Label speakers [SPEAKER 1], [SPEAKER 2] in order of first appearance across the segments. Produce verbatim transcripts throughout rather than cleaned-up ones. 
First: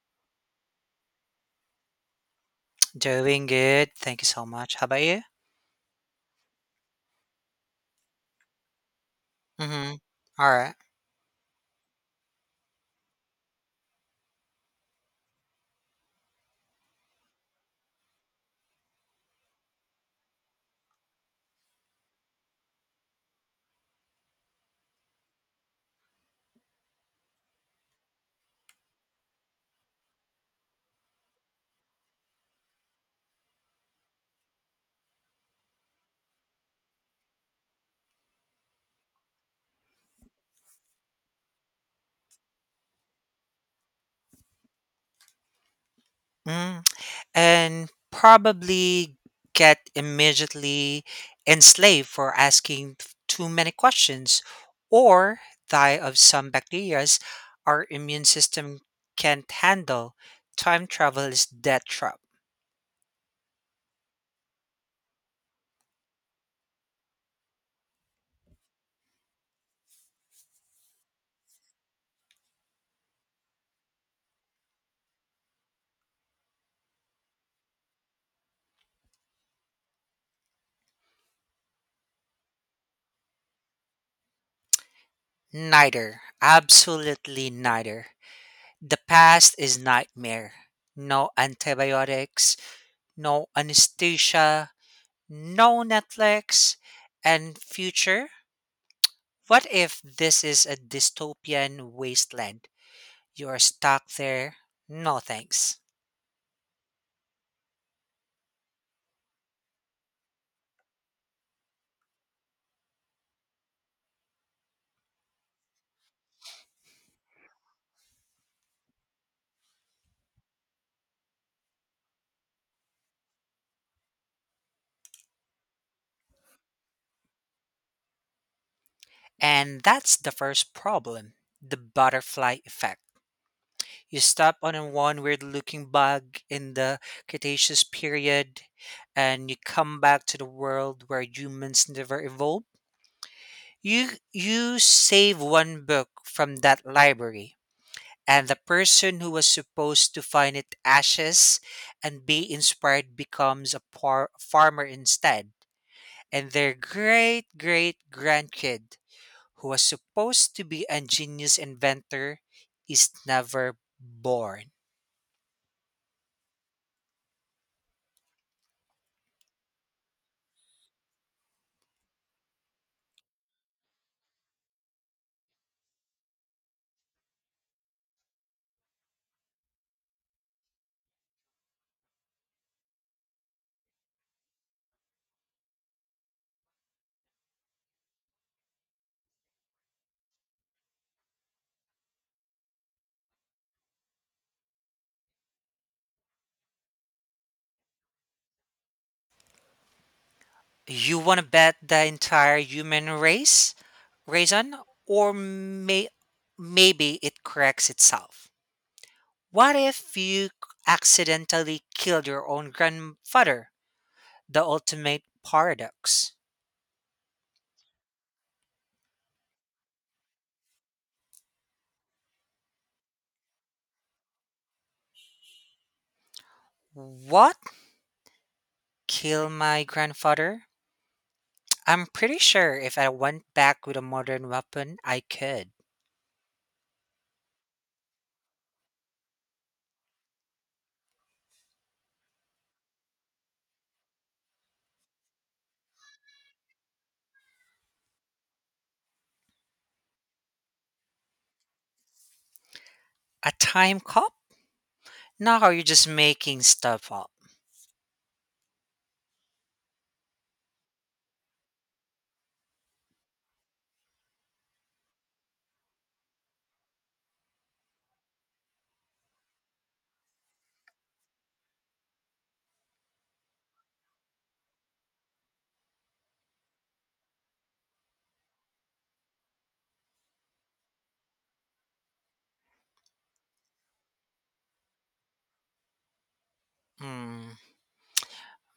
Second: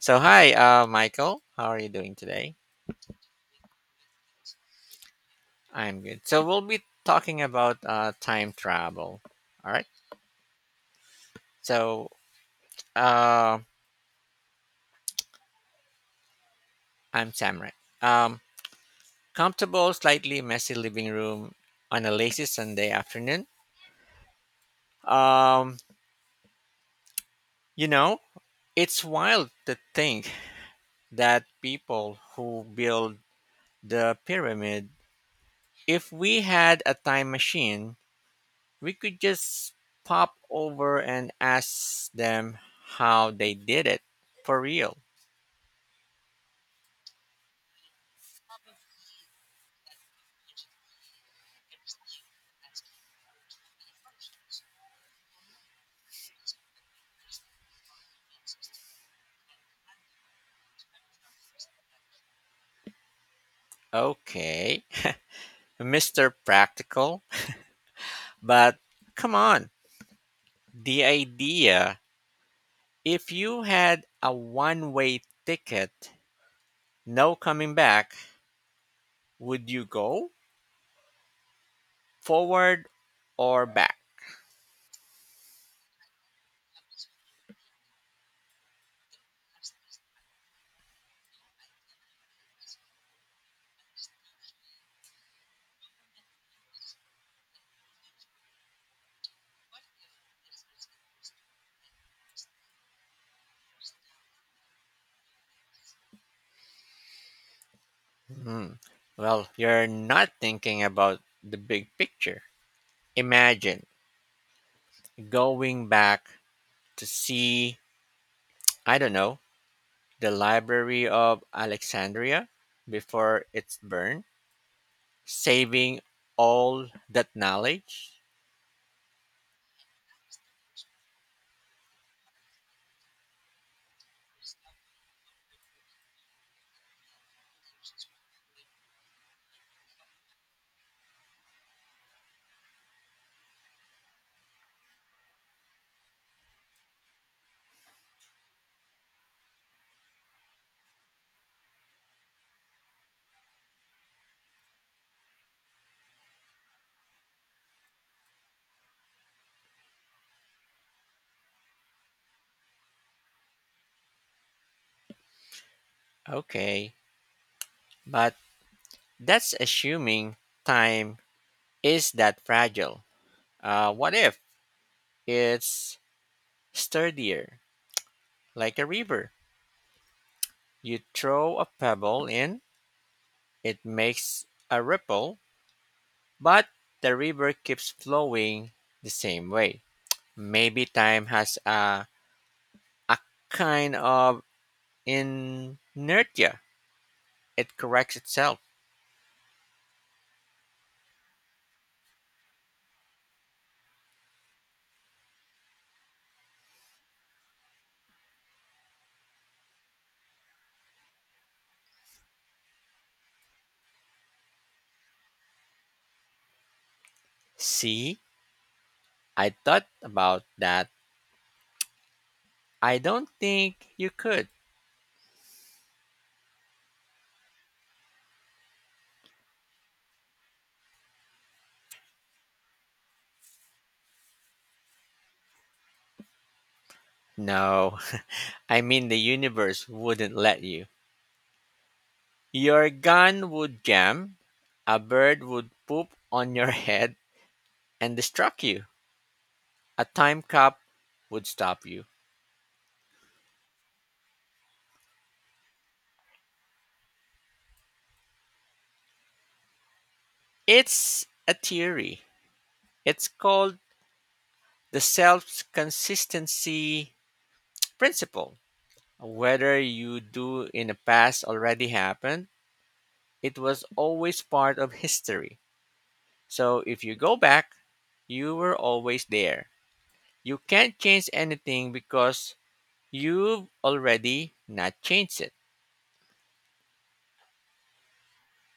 [SPEAKER 1] So hi, uh, Michael. How are you doing today?
[SPEAKER 2] Doing good. Thank you so much. How about you?
[SPEAKER 1] I'm good. So we'll be talking about uh, time travel. All right.
[SPEAKER 2] Mm-hmm. All right.
[SPEAKER 1] So uh, I'm Samrat. Um, comfortable, slightly messy living room on a lazy Sunday afternoon. Um, you know, it's wild to think that people who build the pyramid, if we had a time machine, we could just pop over and ask them how they did it for real.
[SPEAKER 2] Mm. And probably get immediately enslaved for asking too many questions or die of some bacterias our immune system can't handle. Time travel is death trap.
[SPEAKER 1] Okay, Mister Practical, but come on. The idea if you had a one way ticket, no coming back, would you go forward or back?
[SPEAKER 2] Neither. Absolutely neither. The past is nightmare. No antibiotics, no anesthesia, no Netflix, and future. What if this is a dystopian wasteland? You're stuck there. No thanks.
[SPEAKER 1] Hmm. Well, you're not thinking about the big picture. Imagine going back to see, I don't know, the Library of Alexandria before it's burned, saving all that knowledge.
[SPEAKER 2] And that's the first problem the butterfly effect. You stop on one weird looking bug in the Cretaceous period, and you come back to the world where humans never evolved. You, you save one book from that library, and the person who was supposed to find it ashes and be inspired becomes a par- farmer instead. And their great great grandkid, who was supposed to be a genius inventor, is never born.
[SPEAKER 1] Okay, but that's assuming time is that fragile. Uh, what if it's sturdier, like a river? You throw a pebble in, it makes a ripple, but the river keeps flowing the same way. Maybe time has a, a kind of inertia. It corrects itself.
[SPEAKER 2] You want to bet the entire human race, Raisin, or may- maybe it corrects itself? What if you accidentally killed your own grandfather? The ultimate paradox.
[SPEAKER 1] See? I thought about that. I don't think you could.
[SPEAKER 2] What killed my grandfather? I'm pretty sure if I went back with a modern weapon, I could.
[SPEAKER 1] No, I mean the universe wouldn't let you. Your gun would jam, a bird would poop on your head and distract you. A time cop would stop you.
[SPEAKER 2] A time cop? Now are you just making stuff up?
[SPEAKER 1] It's a theory. It's called the self consistency principle. Whether you do in the past already happened, it was always part of history. So if you go back, you were always there. You can't change anything because you've already not changed it.
[SPEAKER 2] Hmm,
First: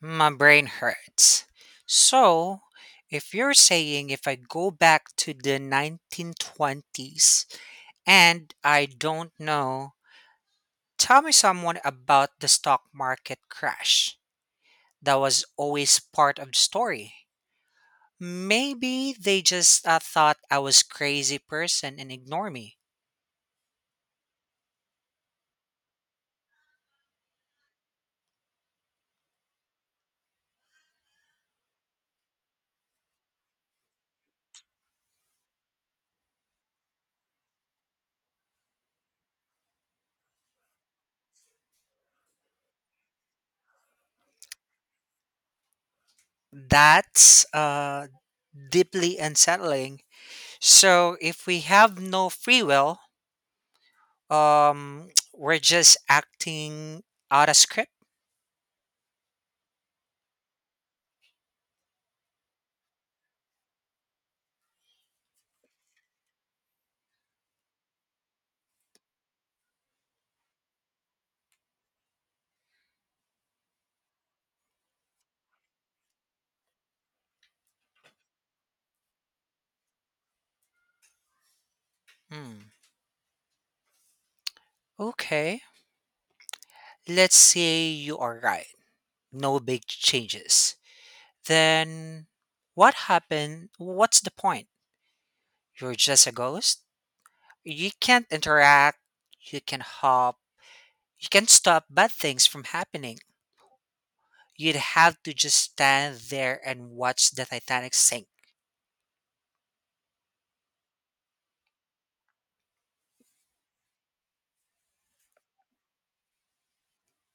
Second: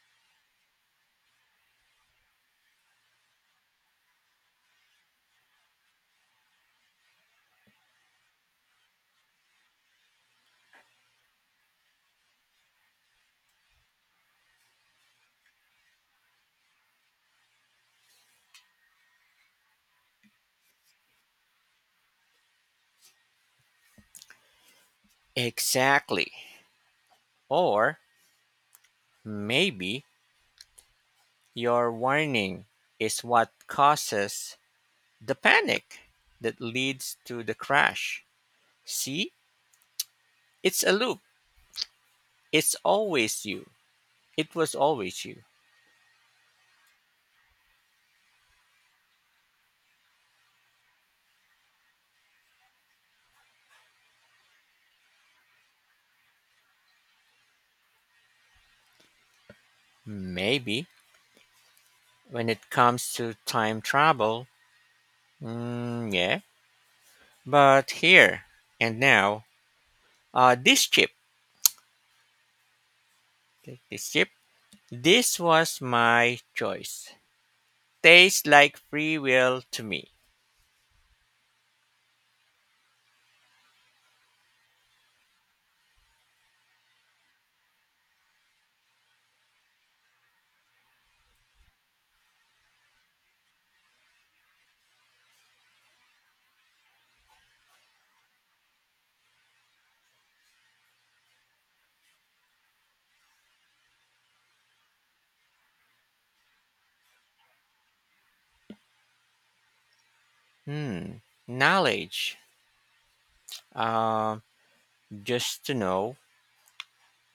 [SPEAKER 2] my brain hurts. So, if you're saying if I go back to the nineteen twenties and I don't know, tell me someone about the stock market crash that was always part of the story. Maybe they just uh, thought I was crazy person and ignore me.
[SPEAKER 1] Exactly. Or maybe your warning is what causes the panic that leads to the crash. See? It's a loop. It's always you. It was always you.
[SPEAKER 2] That's uh, deeply unsettling. So if we have no free will, um, we're just acting out of script.
[SPEAKER 1] Maybe when it comes to time travel, mm, yeah. But here and now, Uh, this chip, take this chip, this was my choice. Tastes like free will to me.
[SPEAKER 2] Hmm. Okay. Let's say you are right. No big changes. Then what happened? What's the point? You're just a ghost. You can't interact. You can hop You can't stop bad things from happening. You'd have to just stand there and watch the Titanic sink.
[SPEAKER 1] Hmm. Knowledge. Uh, just to know,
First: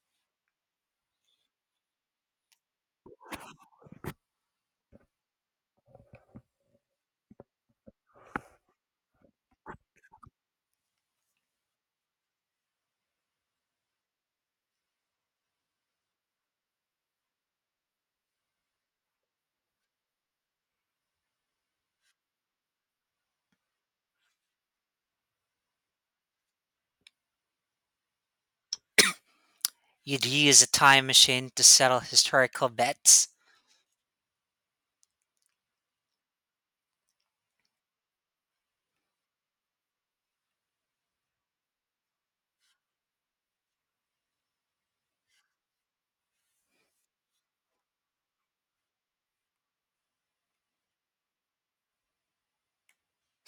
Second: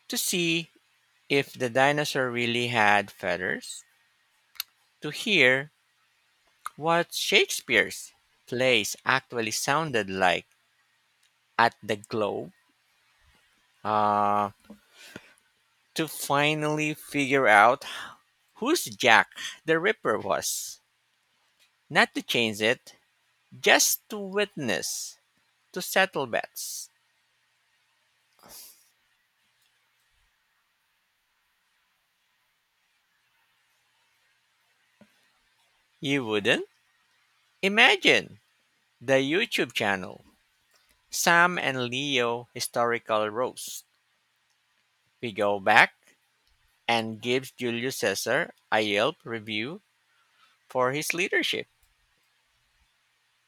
[SPEAKER 1] to see if the dinosaur really had feathers, to hear what Shakespeare's plays actually sounded like at the Globe, uh, to finally figure out whose Jack the Ripper was. Not to change it, just to witness, to settle bets.
[SPEAKER 2] You'd use a time machine to settle historical bets.
[SPEAKER 1] You wouldn't? Imagine the YouTube channel Sam and Leo Historical Roast. We go back and gives Julius Caesar a Yelp review for his leadership.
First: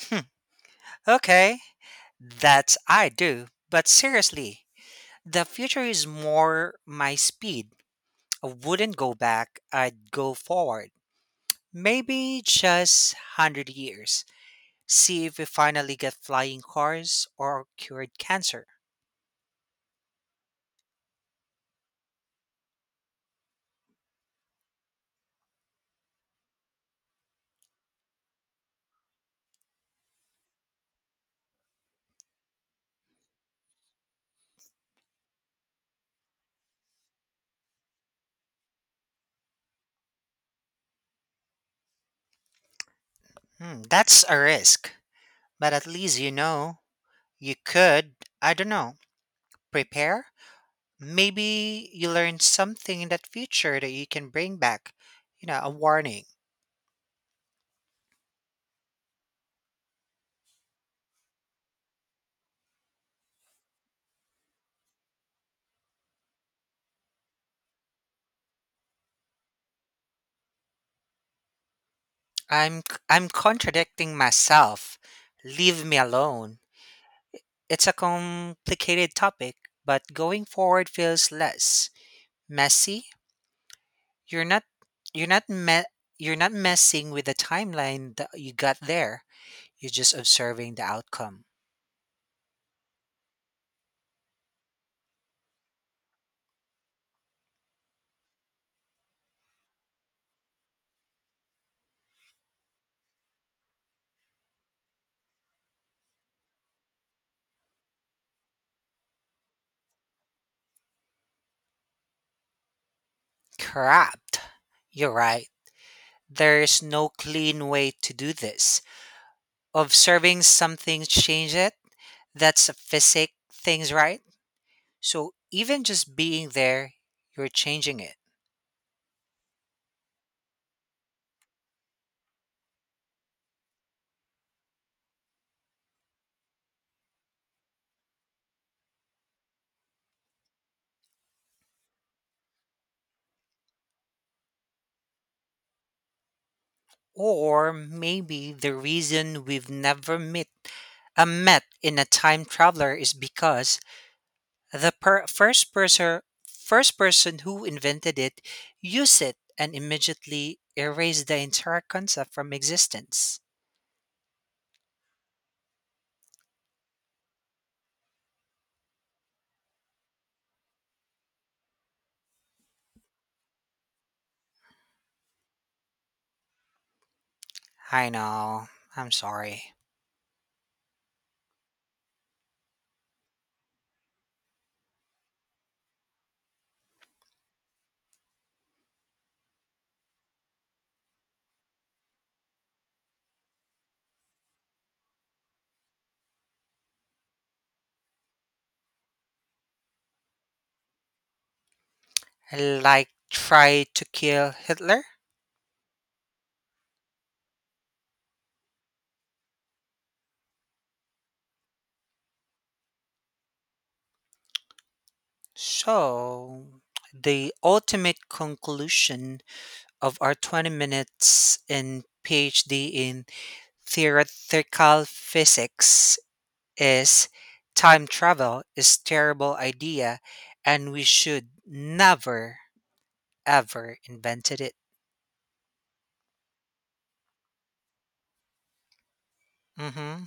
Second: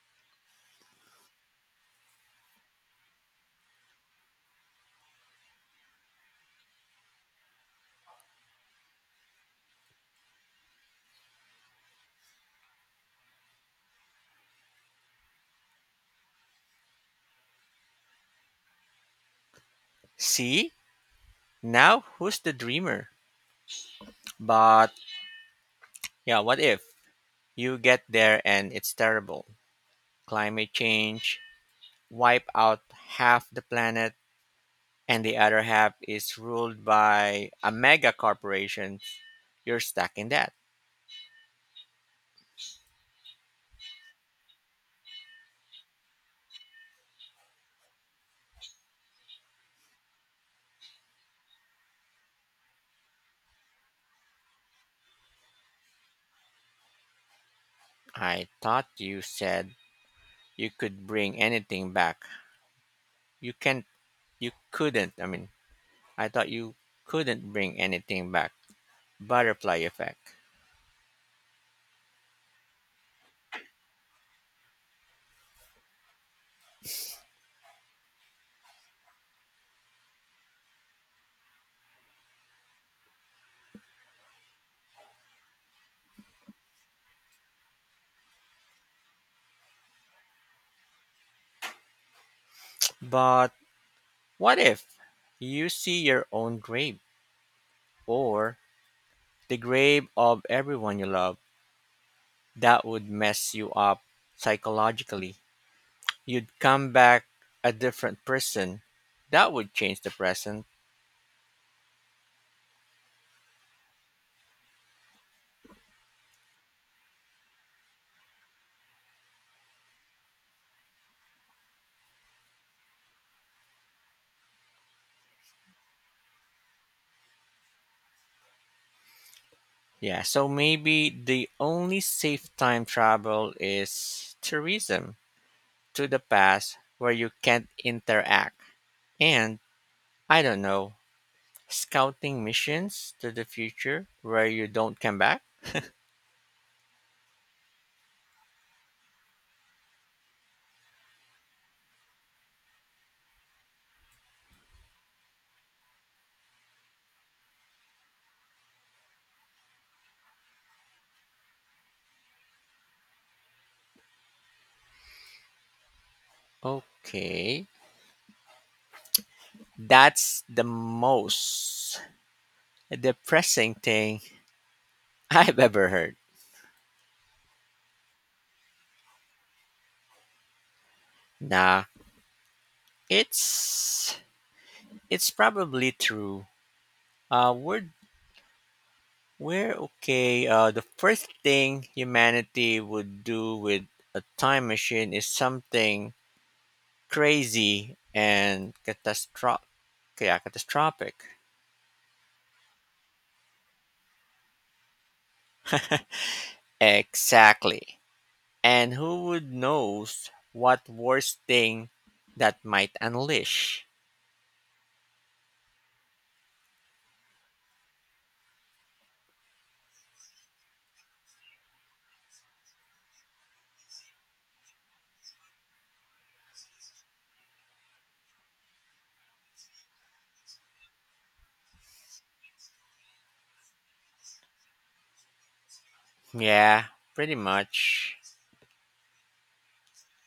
[SPEAKER 2] Hmm, okay, that's I do. But seriously, the future is more my speed. I wouldn't go back, I'd go forward. Maybe just one hundred years. See if we finally get flying cars or cured cancer.
[SPEAKER 1] See? Now who's the dreamer? But yeah, what if you get there and it's terrible? Climate change, wipe out half the planet, and the other half is ruled by a mega corporation. You're stuck in that.
[SPEAKER 2] Hmm, that's a risk, but at least you know. You could, I don't know, prepare. Maybe you learn something in that future that you can bring back. You know, a warning.
[SPEAKER 1] I thought you said you could bring anything back. You can't, you couldn't. I mean, I thought you couldn't bring anything back. Butterfly effect.
[SPEAKER 2] I'm c- I'm contradicting myself. Leave me alone. It's a complicated topic, but going forward feels less messy. You're not you're not me- you're not messing with the timeline that you got there. You're just observing the outcome.
[SPEAKER 1] But what if you see your own grave or the grave of everyone you love? That would mess you up psychologically. You'd come back a different person. That would change the present.
[SPEAKER 2] Crap. You're right. There's no clean way to do this. Observing something change it. That's a physic things, right? So even just being there, you're changing it.
[SPEAKER 1] Yeah, so maybe the only safe time travel is tourism, to the past where you can't interact. And I don't know, scouting missions to the future where you don't come back.
[SPEAKER 2] Or maybe the reason we've never met a met in a time traveler is because the per- first person first person who invented it used it and immediately erased the entire concept from existence.
[SPEAKER 1] Okay. That's the most depressing thing I've ever heard.
[SPEAKER 2] I know. I'm sorry.
[SPEAKER 1] Nah, it's it's probably true. Uh we're we're okay. Uh the first thing humanity would do with a time machine is something crazy and catastro- yeah, catastrophic.
[SPEAKER 2] Like try to kill Hitler.
[SPEAKER 1] Exactly. And who would knows what worst thing that might unleash?
[SPEAKER 2] So, the ultimate conclusion of our twenty minutes in PhD in theoretical physics is time travel is terrible idea and we should never ever invented it.
[SPEAKER 1] Yeah, pretty much.
[SPEAKER 2] Hmm.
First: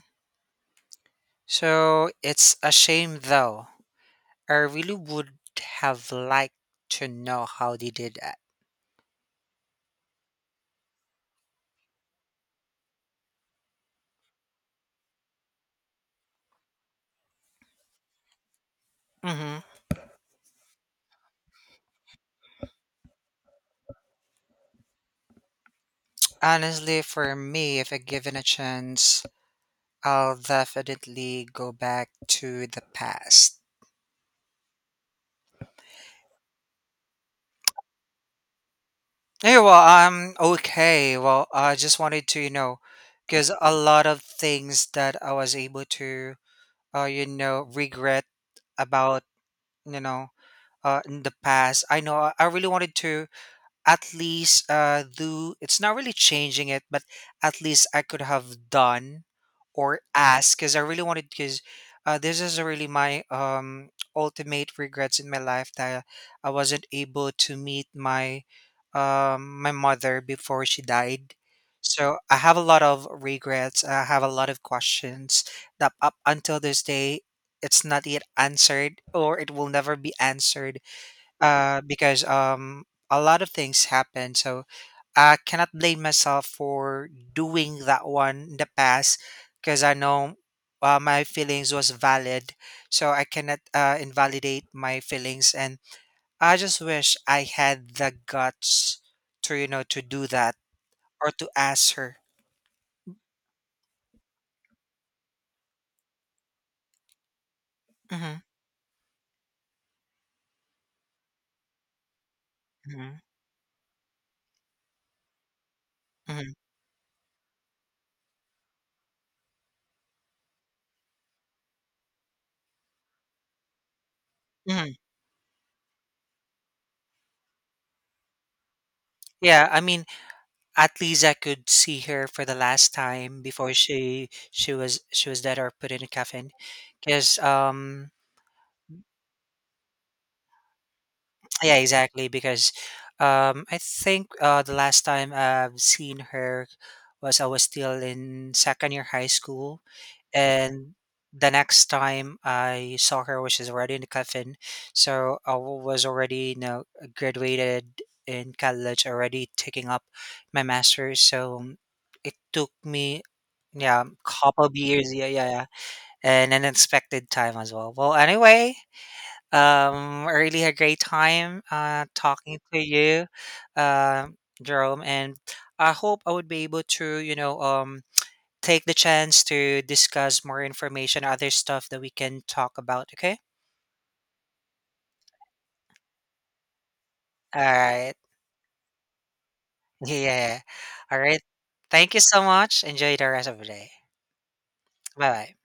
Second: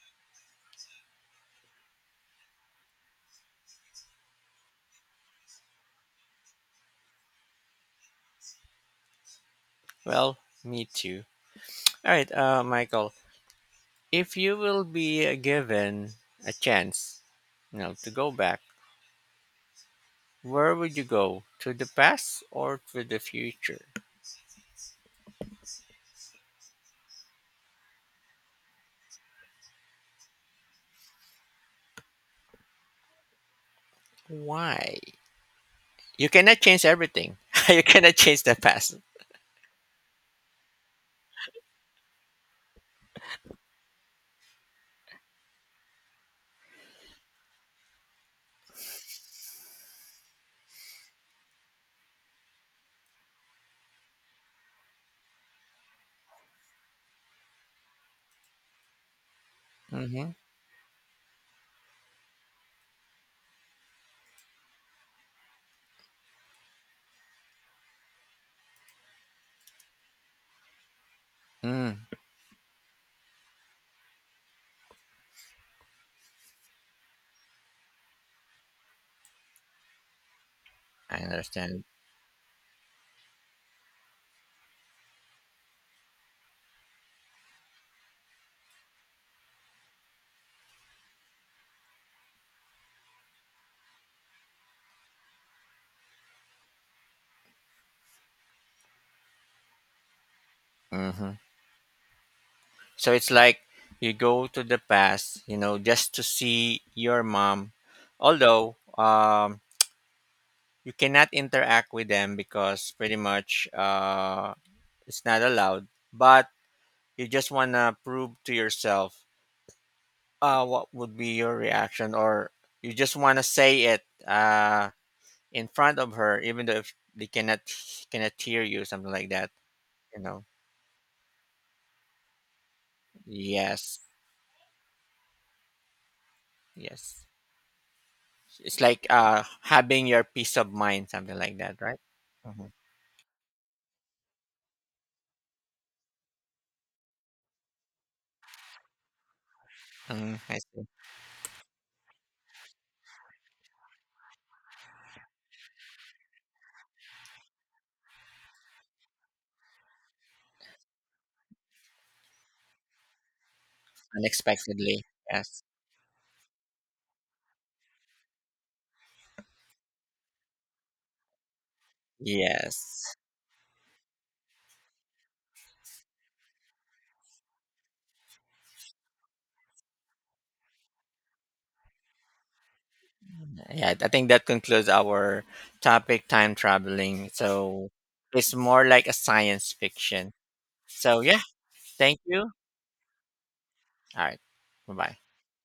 [SPEAKER 2] So, it's a shame though. I really would have liked to know how they did that.
[SPEAKER 1] Well, me too. All right, uh, Michael, if you will be uh, given a chance, you know, to go back,
[SPEAKER 2] Hmm.
[SPEAKER 1] where would you go? To the past or to the future?
[SPEAKER 2] Honestly, for me, if I given a chance, I'll definitely go back to the past.
[SPEAKER 1] Why? You cannot change everything. You cannot change the past.
[SPEAKER 2] Hey, well, I'm okay. Well, I just wanted to, you know, because a lot of things that I was able to, uh, you know, regret about, you know, uh, in the past. I know I I really wanted to at least uh do it's not really changing it but at least I could have done or
[SPEAKER 1] Hmm.
[SPEAKER 2] asked because I really wanted because uh, this is really my um ultimate regrets in my life that I wasn't able to meet my um my mother before she died
[SPEAKER 1] Mm,
[SPEAKER 2] so I have a lot of regrets I have a lot of questions that up until this day it's not yet answered or it will never be answered
[SPEAKER 1] I
[SPEAKER 2] uh,
[SPEAKER 1] understand.
[SPEAKER 2] because um, a lot of things happen. So I cannot blame myself for doing that one in the past because I know uh, my feelings was valid. So I cannot uh, invalidate my feelings. And I just wish I had the guts to, you know, to do that or
[SPEAKER 1] Hmm.
[SPEAKER 2] to ask her.
[SPEAKER 1] So it's like you go to the past, you know, just to see your mom.
[SPEAKER 2] Hmm.
[SPEAKER 1] Although um, you cannot interact with them because
[SPEAKER 2] Hmm.
[SPEAKER 1] pretty much uh, it's not allowed. But
[SPEAKER 2] Hmm.
[SPEAKER 1] you just wanna prove to yourself uh, what would be your reaction, or you just wanna say it uh,
[SPEAKER 2] Hmm.
[SPEAKER 1] in front of her, even though if they cannot cannot hear you, something like that.
[SPEAKER 2] Yeah, I mean,
[SPEAKER 1] You know.
[SPEAKER 2] at least I could see her for the last time before
[SPEAKER 1] Yes.
[SPEAKER 2] she she was she was dead or put in a coffin.
[SPEAKER 1] Yes.
[SPEAKER 2] Because um.
[SPEAKER 1] It's like uh having your peace of mind, something like
[SPEAKER 2] Yeah,
[SPEAKER 1] that, right?
[SPEAKER 2] exactly. Because um, I think uh, the last time I've seen her was I was still in second year high school,
[SPEAKER 1] Hmm, I see.
[SPEAKER 2] and the next time I saw her was she's already in the coffin. So I wa- was already you know graduated in college, already taking up my master's. So mm, it took me yeah couple of
[SPEAKER 1] Unexpectedly,
[SPEAKER 2] years yeah yeah
[SPEAKER 1] yes,
[SPEAKER 2] yeah and an unexpected time as well well anyway um, I really had a great time uh, talking to
[SPEAKER 1] yes,
[SPEAKER 2] you, uh, Jerome, and I hope I would be able to, you know, um, take the chance to discuss more information, other stuff that we can talk about. Okay.
[SPEAKER 1] yeah. I think that concludes our topic, time traveling.
[SPEAKER 2] All
[SPEAKER 1] So
[SPEAKER 2] right.
[SPEAKER 1] it's more like a science fiction.
[SPEAKER 2] Yeah. All
[SPEAKER 1] So
[SPEAKER 2] right.
[SPEAKER 1] yeah,
[SPEAKER 2] Thank you
[SPEAKER 1] thank
[SPEAKER 2] so
[SPEAKER 1] you.
[SPEAKER 2] much. Enjoy the rest of the day.
[SPEAKER 1] All right, bye bye.
[SPEAKER 2] Bye bye.